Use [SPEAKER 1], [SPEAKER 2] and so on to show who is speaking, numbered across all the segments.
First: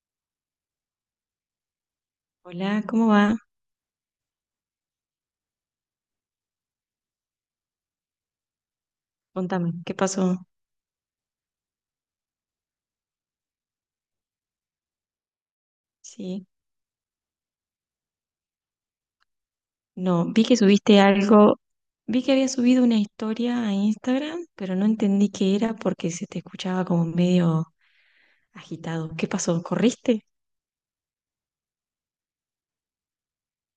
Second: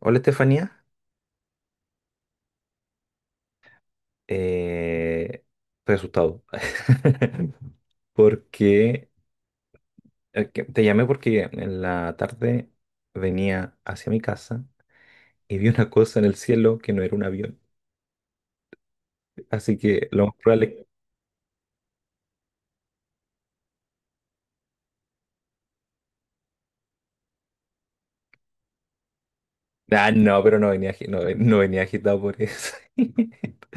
[SPEAKER 1] Hola Estefanía.
[SPEAKER 2] Hola, ¿cómo va?
[SPEAKER 1] Eh, Estoy asustado porque
[SPEAKER 2] Contame, ¿qué pasó?
[SPEAKER 1] te llamé porque en la tarde venía hacia mi casa y vi una cosa en el
[SPEAKER 2] Sí,
[SPEAKER 1] cielo que no era un avión, así que lo
[SPEAKER 2] no,
[SPEAKER 1] más
[SPEAKER 2] vi que
[SPEAKER 1] probable...
[SPEAKER 2] subiste algo, vi que había subido una historia a Instagram, pero no entendí qué era porque se te escuchaba como medio agitado. ¿Qué pasó?
[SPEAKER 1] Ah,
[SPEAKER 2] ¿Corriste?
[SPEAKER 1] no, pero no venía agitado por eso.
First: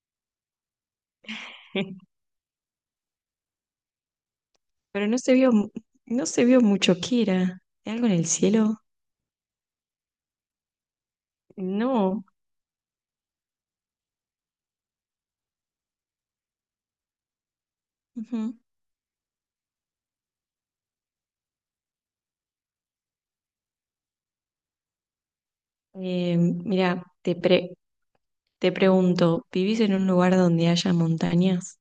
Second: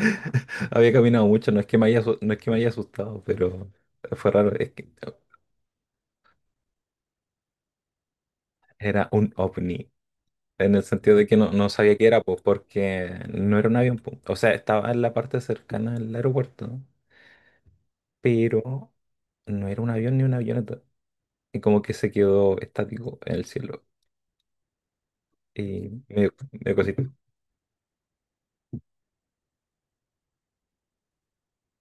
[SPEAKER 1] Había caminado mucho, no es que me haya, asu- no es que me haya asustado, pero fue raro, es que
[SPEAKER 2] Pero no se vio, no se vio mucho qué era. ¿Algo en el cielo?
[SPEAKER 1] era un ovni. En el sentido de que no sabía qué era,
[SPEAKER 2] No.
[SPEAKER 1] pues, porque no era un avión, pues. O sea, estaba en la parte cercana al aeropuerto, ¿no?
[SPEAKER 2] Ujú.
[SPEAKER 1] Pero no era un avión ni una avioneta. Y como que se quedó estático en el cielo. Y me me cosita.
[SPEAKER 2] Mira, te pregunto, ¿vivís en un lugar donde haya montañas?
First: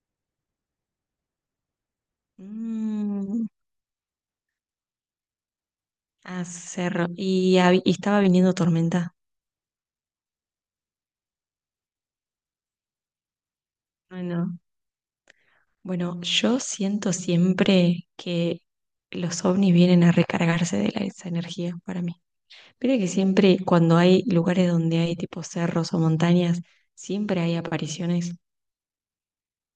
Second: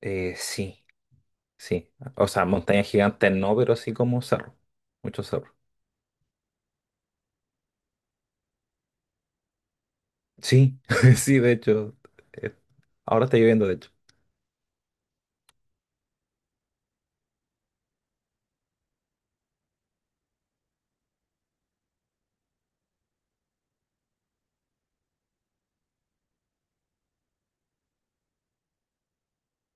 [SPEAKER 1] Sí, sí. O sea, montañas gigantes
[SPEAKER 2] Mm,
[SPEAKER 1] no, pero sí como cerro. Muchos cerros.
[SPEAKER 2] ah, cerro. ¿Y, y estaba viniendo tormenta?
[SPEAKER 1] Sí, sí, de hecho. eh, Ahora está lloviendo, de hecho.
[SPEAKER 2] Ay, no. Bueno, yo siento siempre que los ovnis vienen a recargarse de esa energía para mí. Pero que siempre cuando hay lugares donde hay tipo cerros o montañas, siempre hay apariciones.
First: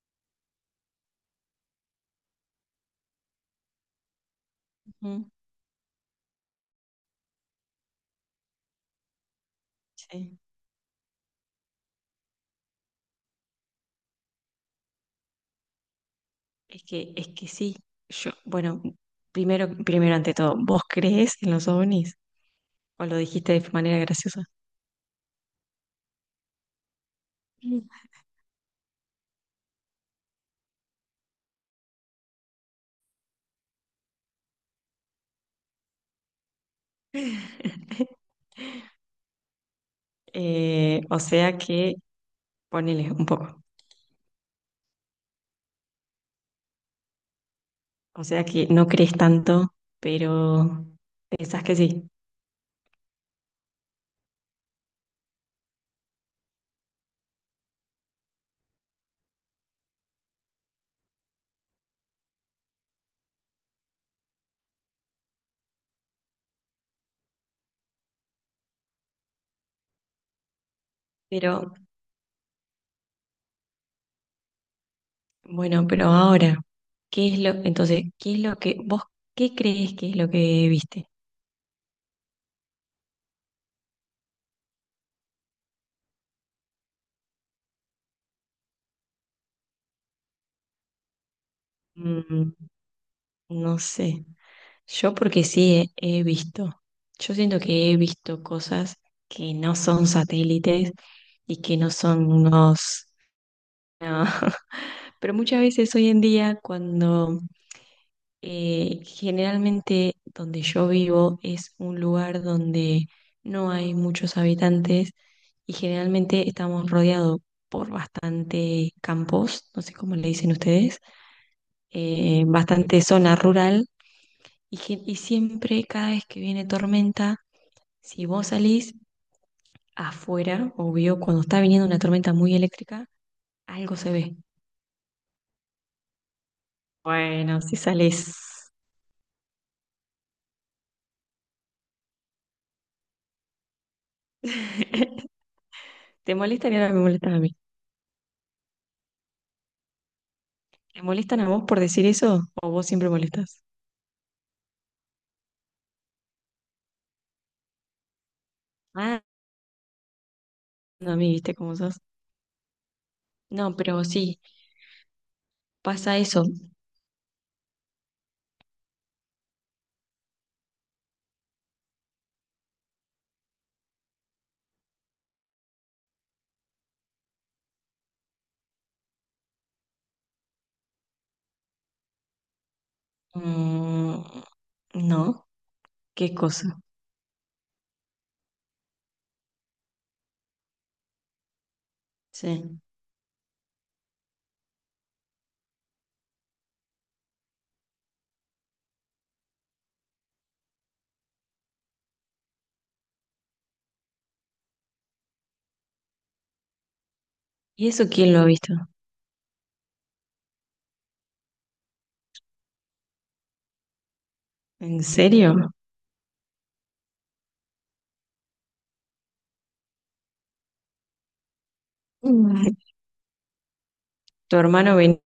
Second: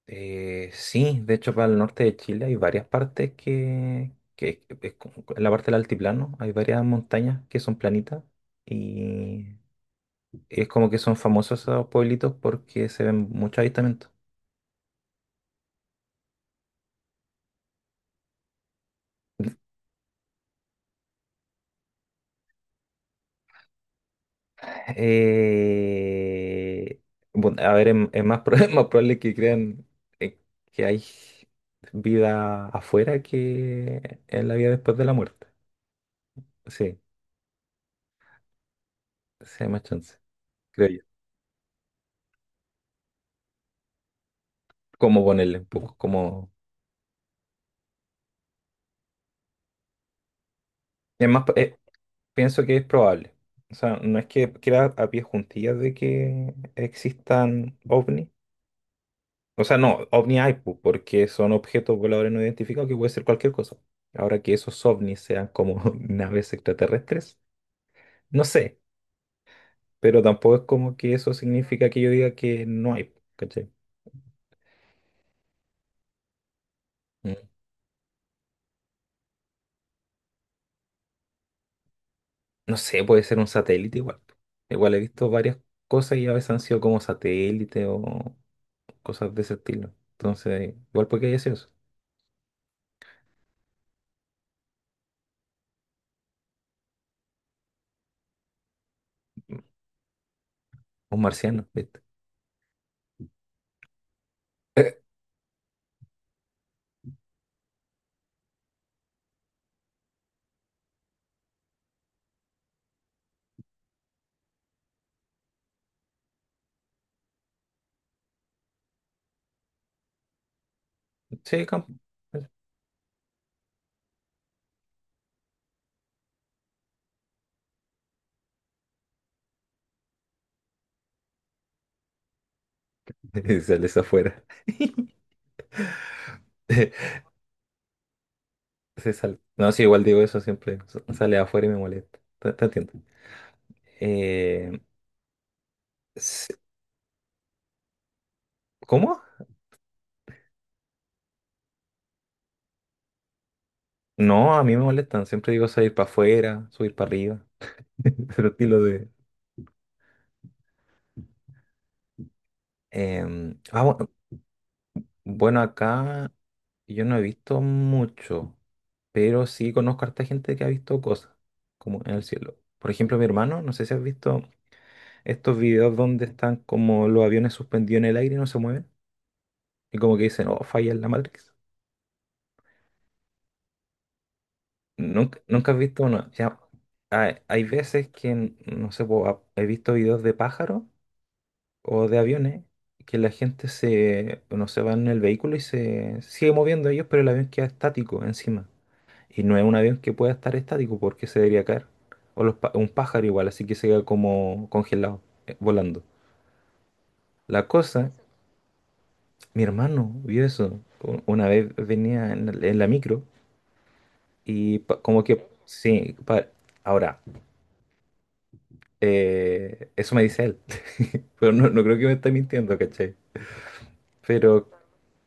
[SPEAKER 1] Sí, de hecho para el norte de Chile hay varias partes que es como-
[SPEAKER 2] Ujú.
[SPEAKER 1] en la parte del altiplano hay varias montañas que son planitas y
[SPEAKER 2] Sí.
[SPEAKER 1] es como que son famosos esos pueblitos porque se ven muchos avistamientos.
[SPEAKER 2] Es que, sí. Yo, bueno, primero, ante todo, ¿vos crees en los ovnis? ¿O lo dijiste de manera graciosa?
[SPEAKER 1] Eh, bueno, a
[SPEAKER 2] Mm.
[SPEAKER 1] ver, es más probable que crean eh, que hay vida afuera que en la vida después de la muerte. Sí, sí hay más chance, creo yo.
[SPEAKER 2] O sea que ponele un poco.
[SPEAKER 1] ¿Cómo ponerle? Un poco como...
[SPEAKER 2] O sea que no crees tanto, pero
[SPEAKER 1] Es más,
[SPEAKER 2] pensás que
[SPEAKER 1] eh,
[SPEAKER 2] sí.
[SPEAKER 1] Pienso que es probable. O sea, no es que queda a pie juntillas de que existan ovnis. O sea, no, ovni hay, pu, porque son objetos voladores no identificados que puede ser cualquier cosa. Ahora que esos ovnis sean como naves extraterrestres, no sé, pero tampoco es como que eso
[SPEAKER 2] Pero
[SPEAKER 1] significa que yo diga que no hay, pu, ¿cachai?
[SPEAKER 2] bueno, pero ahora, ¿qué
[SPEAKER 1] Mm.
[SPEAKER 2] es lo, entonces, qué es lo que vos, qué crees que es lo que viste?
[SPEAKER 1] No sé, puede ser un satélite igual, pu. Igual he visto varias cosas y a veces han sido como satélites o cosas de ese estilo. Entonces, igual puede que haya sido eso.
[SPEAKER 2] Mm, no sé. Yo porque sí he visto. Yo siento que he visto cosas que no son satélites
[SPEAKER 1] Un
[SPEAKER 2] y
[SPEAKER 1] marciano,
[SPEAKER 2] que no
[SPEAKER 1] ¿viste?
[SPEAKER 2] son unos... no. Pero muchas veces hoy en día cuando generalmente donde yo vivo es un lugar donde no hay muchos habitantes y generalmente estamos rodeados por bastante campos, no sé cómo le dicen ustedes,
[SPEAKER 1] Sí, campo.
[SPEAKER 2] bastante zona rural y, y siempre cada vez que viene tormenta, si vos salís afuera, obvio, cuando está viniendo una tormenta muy eléctrica,
[SPEAKER 1] Y
[SPEAKER 2] algo
[SPEAKER 1] sales
[SPEAKER 2] se ve.
[SPEAKER 1] afuera.
[SPEAKER 2] Bueno, si salís...
[SPEAKER 1] No, sí, igual digo eso siempre. Sale afuera y me molesta. Te entiendo. Eh,
[SPEAKER 2] ¿Te
[SPEAKER 1] s-
[SPEAKER 2] molestan y ahora me molestan a mí?
[SPEAKER 1] ¿Cómo?
[SPEAKER 2] ¿Te molestan a vos por decir eso? ¿O vos siempre molestas?
[SPEAKER 1] No, a mí me molestan. Siempre digo salir para afuera, subir para arriba. Pero estilo de.
[SPEAKER 2] Ah, no, a mí, viste cómo sos.
[SPEAKER 1] Em,
[SPEAKER 2] No,
[SPEAKER 1] ah,
[SPEAKER 2] pero
[SPEAKER 1] bu-
[SPEAKER 2] sí,
[SPEAKER 1] bueno,
[SPEAKER 2] pasa
[SPEAKER 1] acá
[SPEAKER 2] eso.
[SPEAKER 1] yo no he visto mucho. Pero sí conozco a harta gente que ha visto cosas, como en el cielo. Por ejemplo, mi hermano, no sé si has visto estos videos donde están como los aviones suspendidos en el aire y no se mueven. Y como que dicen, oh, falla en la Matrix.
[SPEAKER 2] Mm,
[SPEAKER 1] Nunca,
[SPEAKER 2] no,
[SPEAKER 1] nunca has visto una.
[SPEAKER 2] qué
[SPEAKER 1] Ya,
[SPEAKER 2] cosa.
[SPEAKER 1] hay veces que, no sé, po, he visto videos de pájaros o de aviones
[SPEAKER 2] Sí.
[SPEAKER 1] que la gente se, no se va en el vehículo y se sigue moviendo ellos, pero el avión queda estático encima. Y no es un avión que pueda estar estático porque se debería caer. O los, un pájaro igual, así que se queda como congelado, volando. La
[SPEAKER 2] ¿Y eso
[SPEAKER 1] cosa,
[SPEAKER 2] quién lo ha visto?
[SPEAKER 1] mi hermano vio eso. Una vez venía en la micro. Y pa-
[SPEAKER 2] ¿En
[SPEAKER 1] como que,
[SPEAKER 2] serio?
[SPEAKER 1] sí, pa- ahora, eso me dice él, pero no, no creo que me esté
[SPEAKER 2] Mm.
[SPEAKER 1] mintiendo, ¿cachai? Pero
[SPEAKER 2] ¿Tu hermano venía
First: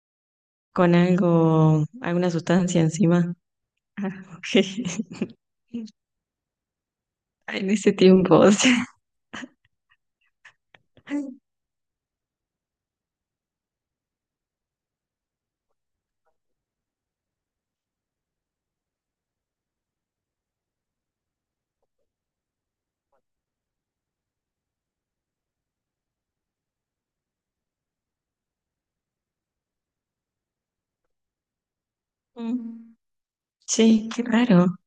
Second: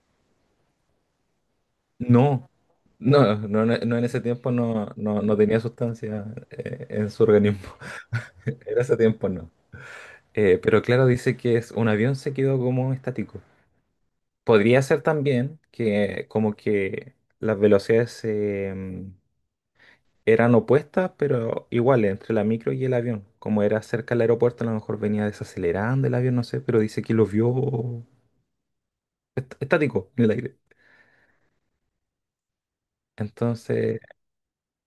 [SPEAKER 2] con algo, alguna
[SPEAKER 1] no,
[SPEAKER 2] sustancia encima?
[SPEAKER 1] no, en ese
[SPEAKER 2] Ah,
[SPEAKER 1] tiempo
[SPEAKER 2] ok.
[SPEAKER 1] no, no tenía sustancia en su organismo,
[SPEAKER 2] En ese tiempo, o
[SPEAKER 1] en
[SPEAKER 2] sea.
[SPEAKER 1] ese tiempo no. Pero claro, dice que es, un avión se quedó como estático. Podría ser también que como que las velocidades eran opuestas, pero iguales, entre la micro y el avión. Como era cerca del aeropuerto, a lo mejor venía desacelerando el avión, no sé, pero dice que lo vio estático en el aire.
[SPEAKER 2] Mm.
[SPEAKER 1] Entonces,
[SPEAKER 2] Sí, qué raro.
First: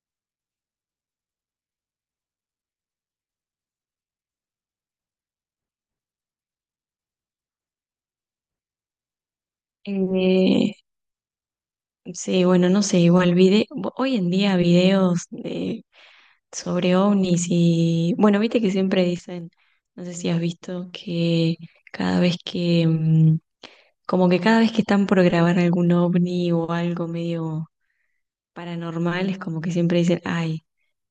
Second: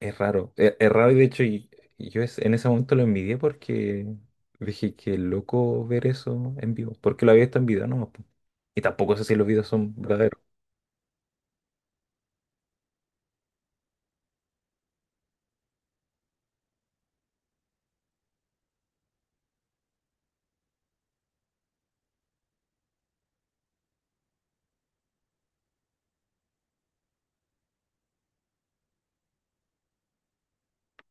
[SPEAKER 1] es raro. Es raro y de hecho, y yo en ese momento lo envidié porque dije que loco ver eso en vivo. Porque lo había visto en video nomás, po. Y tampoco sé si los videos son verdaderos.
[SPEAKER 2] Eh, sí, bueno, no sé, hoy en día videos de sobre ovnis y bueno, viste que siempre dicen, no sé si has visto que cada vez que, mm, como que cada vez que están por grabar algún ovni o algo medio paranormal, es como que siempre dicen, ay,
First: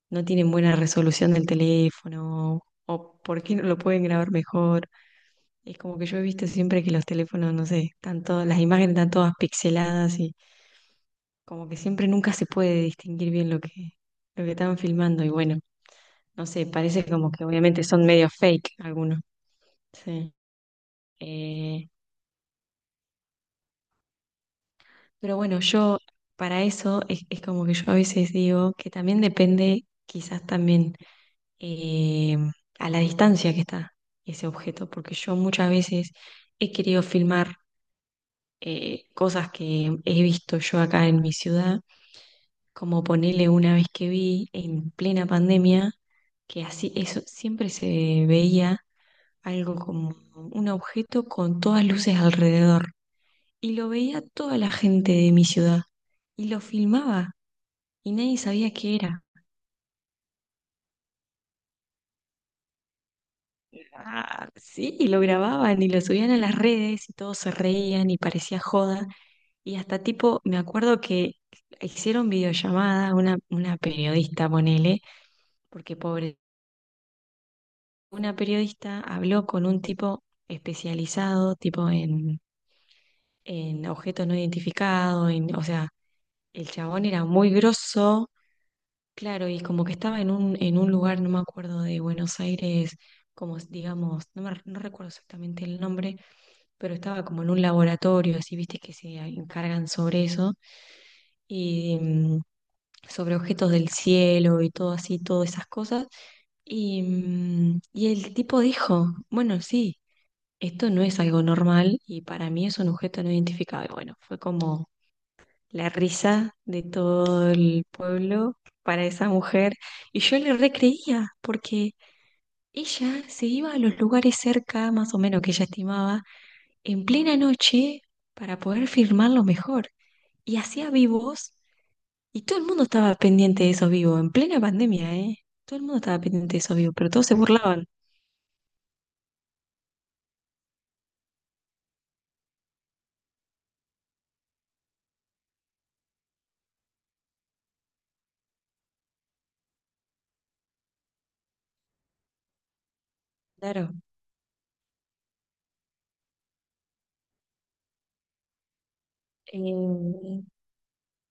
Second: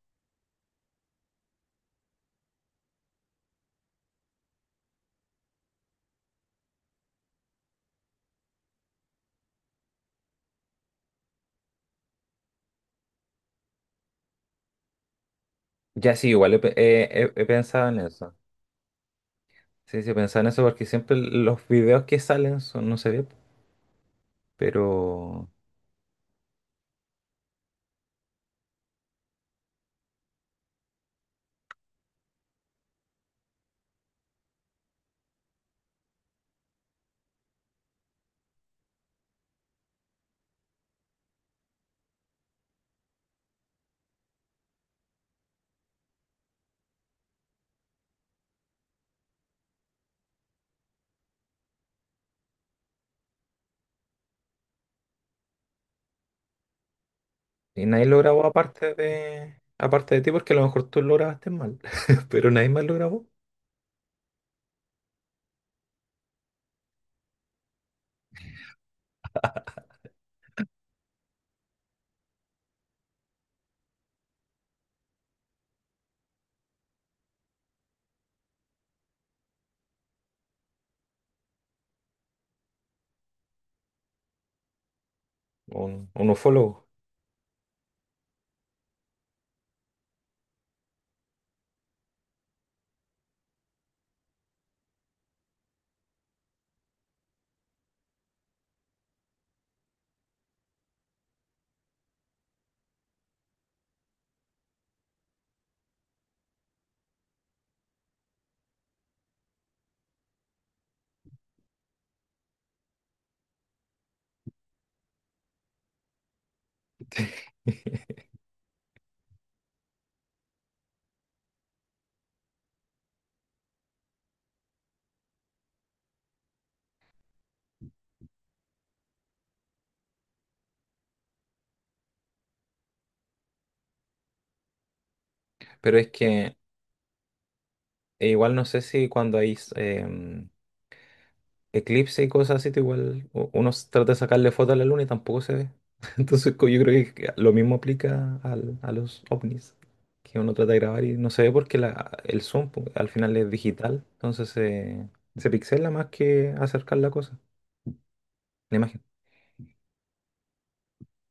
[SPEAKER 2] no tienen buena resolución del teléfono o por qué no lo pueden grabar mejor. Es como que yo he visto siempre que los teléfonos, no sé, están todas, las imágenes están todas pixeladas y como que siempre nunca se puede distinguir bien lo que están filmando y bueno.
[SPEAKER 1] Ya sí,
[SPEAKER 2] No
[SPEAKER 1] igual he,
[SPEAKER 2] sé,
[SPEAKER 1] pe- he-
[SPEAKER 2] parece como
[SPEAKER 1] he-
[SPEAKER 2] que
[SPEAKER 1] he
[SPEAKER 2] obviamente
[SPEAKER 1] pensado en
[SPEAKER 2] son medio
[SPEAKER 1] eso.
[SPEAKER 2] fake algunos.
[SPEAKER 1] Sí, sí, he
[SPEAKER 2] Sí.
[SPEAKER 1] pensado en eso porque siempre los
[SPEAKER 2] Eh,
[SPEAKER 1] videos que salen son, no se ve, po.
[SPEAKER 2] pero
[SPEAKER 1] Pero
[SPEAKER 2] bueno, yo para eso es como que yo a veces digo que también depende quizás también eh, a la distancia que está ese objeto, porque yo muchas veces he querido filmar cosas que he visto yo acá en mi ciudad, como ponerle una vez que vi en plena pandemia, que así eso siempre se veía algo como un objeto con todas luces alrededor. Y lo veía toda la gente de mi ciudad. Y lo filmaba
[SPEAKER 1] y nadie
[SPEAKER 2] y
[SPEAKER 1] lo
[SPEAKER 2] nadie
[SPEAKER 1] grabó
[SPEAKER 2] sabía qué era.
[SPEAKER 1] aparte de ti, porque a lo mejor tú lo grabaste mal, pero nadie más lo grabó.
[SPEAKER 2] Ah, sí, y lo grababan y lo subían a las redes y todos se reían y parecía joda. Y hasta tipo, me acuerdo que hicieron videollamada, una periodista, ponele, porque pobre, una periodista habló con un tipo especializado, tipo en objetos no identificados, en, o sea,
[SPEAKER 1] Un
[SPEAKER 2] el
[SPEAKER 1] ufólogo.
[SPEAKER 2] chabón era muy grosso, claro, y como que estaba en un lugar, no me acuerdo, de Buenos Aires, digamos, no, me, no recuerdo exactamente el nombre, pero estaba como en un laboratorio, así, viste, que se encargan sobre eso, y mm, sobre objetos del cielo y todo así, todas esas cosas. Y, mm, y el tipo dijo, bueno, sí, esto no es algo normal y para mí es un objeto no identificado. Y bueno, fue como la risa de todo el pueblo para esa mujer. Y yo le recreía, porque ella se iba a los lugares cerca, más o menos que ella estimaba, en plena noche para poder firmarlo mejor. Y hacía vivos, y todo el mundo estaba pendiente de esos vivos, en plena pandemia, ¿eh? Todo el mundo
[SPEAKER 1] Pero es
[SPEAKER 2] estaba pendiente
[SPEAKER 1] que
[SPEAKER 2] de esos vivos, pero todos se burlaban.
[SPEAKER 1] e igual no sé si cuando hay eclipse y cosas así, tú igual uno trata de sacarle foto a la luna y tampoco se ve. Entonces yo creo que lo mismo aplica a los ovnis, que uno trata de grabar y no se ve porque la, el zoom pu, al final es
[SPEAKER 2] Claro.
[SPEAKER 1] digital, entonces se pixela más que acercar la cosa, la imagen.
[SPEAKER 2] Eh,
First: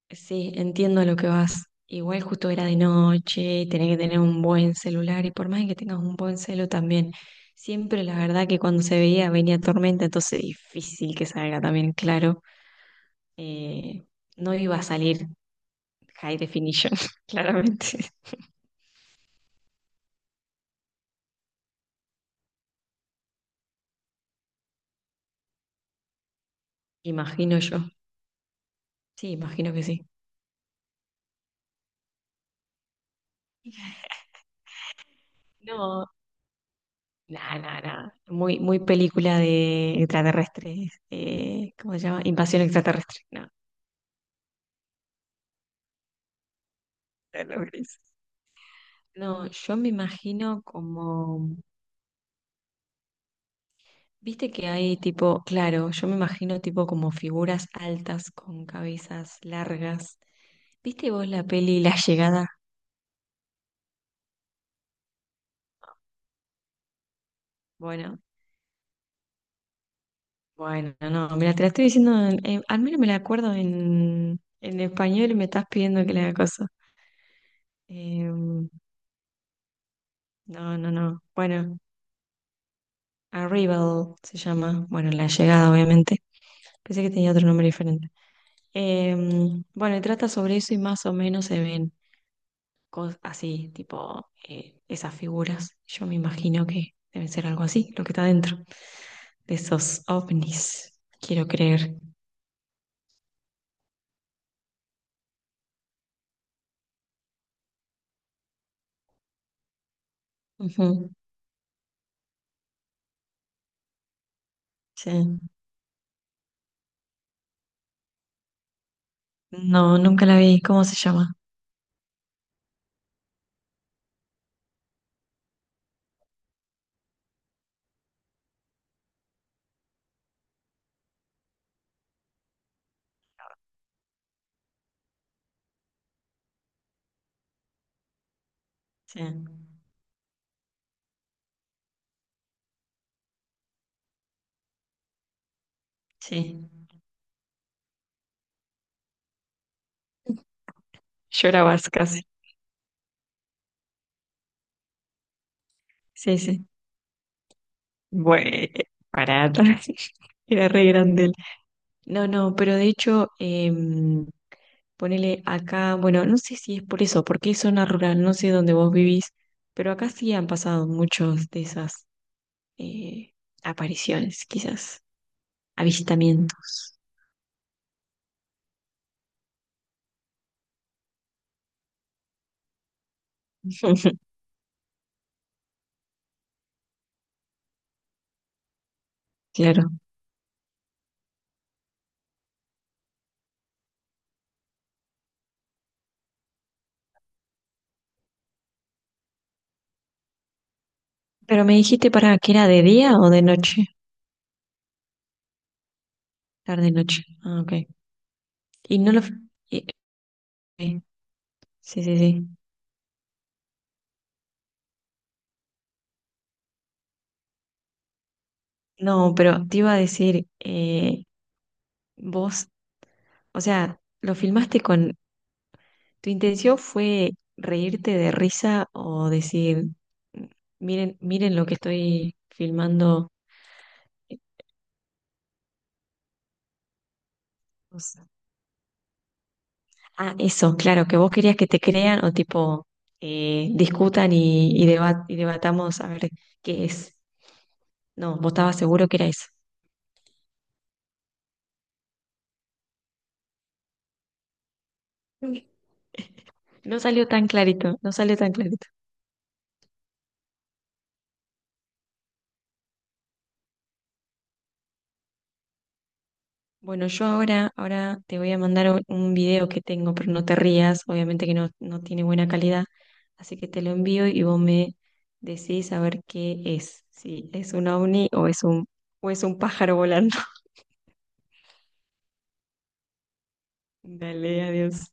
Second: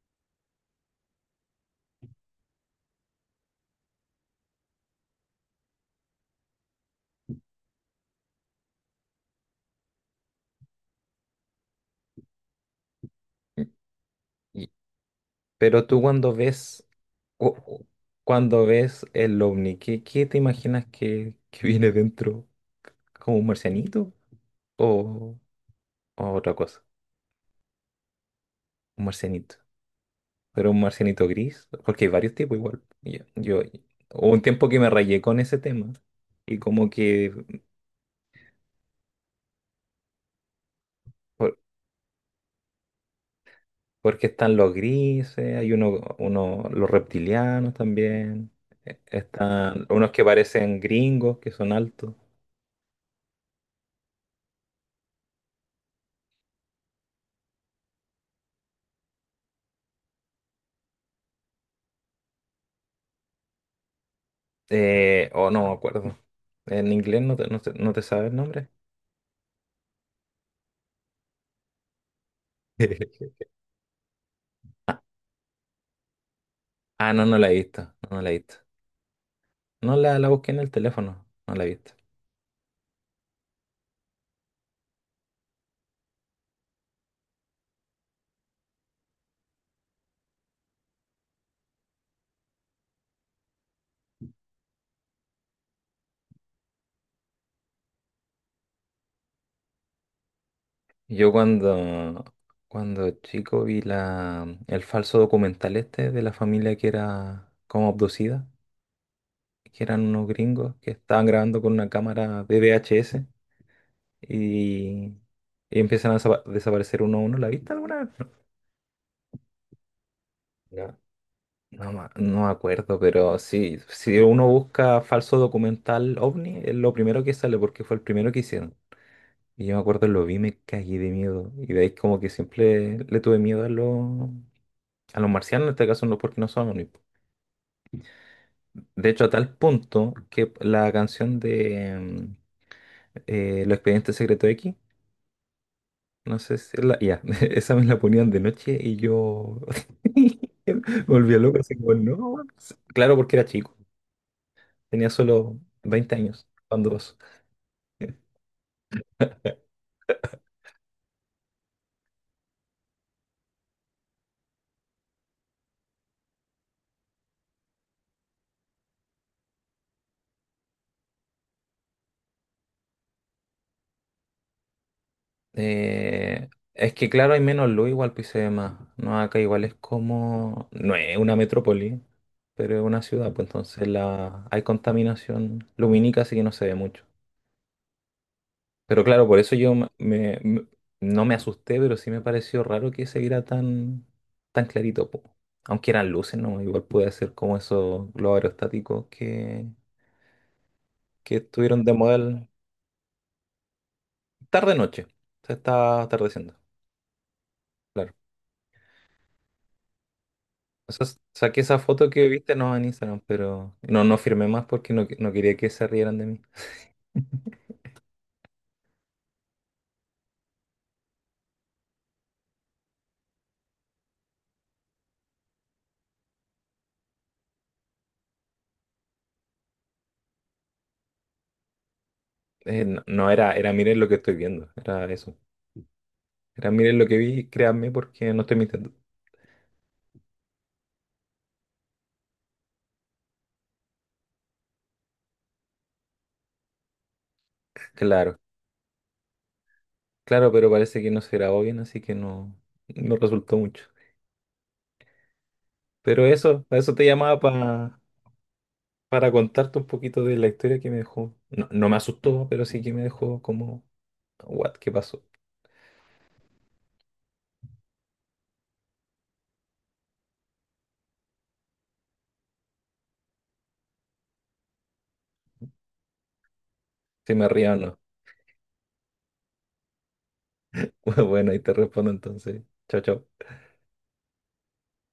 [SPEAKER 2] sí, entiendo a lo que vas. Igual justo era de noche, tenés que tener un buen celular y por más que tengas un buen celu también, siempre la verdad que cuando se veía venía tormenta, entonces difícil que salga también, claro.
[SPEAKER 1] Y-
[SPEAKER 2] Eh, no
[SPEAKER 1] y-
[SPEAKER 2] iba a salir
[SPEAKER 1] Pero tú cuando
[SPEAKER 2] high
[SPEAKER 1] ves
[SPEAKER 2] definition,
[SPEAKER 1] Cu- cu-
[SPEAKER 2] claramente.
[SPEAKER 1] cuando ves el ovni, ¿qué te imaginas que viene dentro? ¿Como un marcianito o, o otra cosa?
[SPEAKER 2] Imagino yo.
[SPEAKER 1] Un
[SPEAKER 2] Sí,
[SPEAKER 1] marcianito.
[SPEAKER 2] imagino que sí.
[SPEAKER 1] Pero un marcianito gris, porque hay varios tipos igual. Hubo un tiempo que me rayé con ese tema
[SPEAKER 2] No,
[SPEAKER 1] y como
[SPEAKER 2] nada,
[SPEAKER 1] que,
[SPEAKER 2] nada, nada. Muy, muy película de extraterrestres.
[SPEAKER 1] por-
[SPEAKER 2] ¿Cómo se llama? Invasión extraterrestre. No,
[SPEAKER 1] porque están los grises, hay uno, los
[SPEAKER 2] de los
[SPEAKER 1] reptilianos
[SPEAKER 2] grises.
[SPEAKER 1] también,
[SPEAKER 2] No, yo
[SPEAKER 1] están
[SPEAKER 2] me
[SPEAKER 1] unos que
[SPEAKER 2] imagino
[SPEAKER 1] parecen gringos,
[SPEAKER 2] como,
[SPEAKER 1] que son altos,
[SPEAKER 2] viste que hay tipo, claro, yo me imagino tipo como figuras altas con cabezas largas. ¿Viste vos la peli La Llegada?
[SPEAKER 1] o no me acuerdo. En inglés no te, no te, no te
[SPEAKER 2] Bueno,
[SPEAKER 1] sabe el nombre.
[SPEAKER 2] bueno, no, mira, te la estoy diciendo, al menos me la acuerdo en
[SPEAKER 1] Ah,
[SPEAKER 2] español y me estás pidiendo que la haga cosa.
[SPEAKER 1] ah, no, no la he visto, no, no la he visto.
[SPEAKER 2] Em,
[SPEAKER 1] No la, la busqué en el
[SPEAKER 2] no.
[SPEAKER 1] teléfono, no la he
[SPEAKER 2] Bueno,
[SPEAKER 1] visto.
[SPEAKER 2] Arrival se llama, bueno, La Llegada, obviamente. Pensé que tenía otro nombre diferente. Em, bueno, y trata sobre eso y más o menos se ven. Así, tipo esas figuras. Yo me imagino que deben ser algo así, lo que está dentro de esos ovnis,
[SPEAKER 1] Yo
[SPEAKER 2] quiero creer.
[SPEAKER 1] cuando, Cuando chico vi la, el falso documental este de la familia que era como abducida, que eran unos gringos que
[SPEAKER 2] Ujú,
[SPEAKER 1] estaban grabando con una cámara de VHS y,
[SPEAKER 2] sí.
[SPEAKER 1] y empiezan a desaparecer uno a uno. ¿La viste alguna vez?
[SPEAKER 2] No, nunca la vi. ¿Cómo se llama?
[SPEAKER 1] No, no, me no me acuerdo, pero sí, si uno busca falso documental ovni, es lo primero que sale porque fue el primero que hicieron. Y yo me acuerdo, lo vi, me cagué de miedo. Y de ahí como que siempre le tuve miedo a los marcianos, en este caso no porque no son omnípodos. De
[SPEAKER 2] Sí,
[SPEAKER 1] hecho, a tal punto que la canción de Los Expedientes Secretos X, no sé si es
[SPEAKER 2] sí.
[SPEAKER 1] la... Ya, esa me la ponían de noche y yo me volvía loco, así
[SPEAKER 2] Llorabas
[SPEAKER 1] como,
[SPEAKER 2] casi.
[SPEAKER 1] no. Claro, porque era chico, tenía solo 20
[SPEAKER 2] Sí,
[SPEAKER 1] años
[SPEAKER 2] sí.
[SPEAKER 1] cuando pasó.
[SPEAKER 2] Bueno, parada. Era re grande él. No, no, pero de hecho, em, ponele acá, bueno, no sé si es por eso, porque es zona rural, no sé dónde vos vivís, pero acá sí han pasado muchos de esas eh, apariciones, quizás,
[SPEAKER 1] Eh, es
[SPEAKER 2] avistamientos.
[SPEAKER 1] que claro, hay menos luz, igual pues, y se ve más. No, acá igual es como. No es una metrópoli, pero es una ciudad, pues entonces la... hay contaminación lumínica, así que no se ve mucho. Pero claro, por eso yo me,
[SPEAKER 2] Claro.
[SPEAKER 1] me- me- no me asusté, pero sí me pareció raro que se viera tan, tan clarito, po. Aunque eran luces, ¿no? Igual puede ser como esos globos aerostáticos que
[SPEAKER 2] Pero me
[SPEAKER 1] estuvieron de
[SPEAKER 2] dijiste para
[SPEAKER 1] modelo
[SPEAKER 2] que era de día o de noche,
[SPEAKER 1] tarde noche. Se está atardeciendo.
[SPEAKER 2] tarde noche. Ah, ok.
[SPEAKER 1] Claro.
[SPEAKER 2] Y no lo. y-
[SPEAKER 1] O
[SPEAKER 2] ok.
[SPEAKER 1] sea, saqué esa
[SPEAKER 2] Sí,
[SPEAKER 1] foto
[SPEAKER 2] sí,
[SPEAKER 1] que
[SPEAKER 2] sí.
[SPEAKER 1] viste no en Instagram, pero no, no firmé más porque no, no quería que se rieran de mí.
[SPEAKER 2] No, pero te iba a decir, vos, o sea, lo filmaste con. ¿Tu intención fue reírte de risa o decir, miren, miren lo que estoy
[SPEAKER 1] No,
[SPEAKER 2] filmando?
[SPEAKER 1] era miren lo que estoy
[SPEAKER 2] eh,
[SPEAKER 1] viendo, era eso. Era miren lo que vi, créanme
[SPEAKER 2] O sea,
[SPEAKER 1] porque no estoy mintiendo.
[SPEAKER 2] ah, eso, claro, que vos querías que te crean o tipo discutan y, y debatamos a ver qué es. No,
[SPEAKER 1] Claro,
[SPEAKER 2] vos estabas seguro que era eso.
[SPEAKER 1] claro, pero parece que no se grabó bien, así que no, no resultó mucho. Pero eso, para eso
[SPEAKER 2] No
[SPEAKER 1] te
[SPEAKER 2] salió
[SPEAKER 1] llamaba
[SPEAKER 2] tan clarito, no salió tan clarito.
[SPEAKER 1] para contarte un poquito de la historia que me dejó. No, no me asustó, pero sí que me dejó como, what, ¿qué pasó?
[SPEAKER 2] Bueno, yo ahora, ahora te voy a mandar un video que tengo, pero no te rías, obviamente que no, no tiene buena calidad, así que te lo envío y vos me decís a ver qué es,
[SPEAKER 1] Si me
[SPEAKER 2] si
[SPEAKER 1] río
[SPEAKER 2] es
[SPEAKER 1] o
[SPEAKER 2] un
[SPEAKER 1] no.
[SPEAKER 2] ovni o es un pájaro volando.
[SPEAKER 1] Bueno, ahí te respondo entonces. Chao, chao.
[SPEAKER 2] Dale, adiós.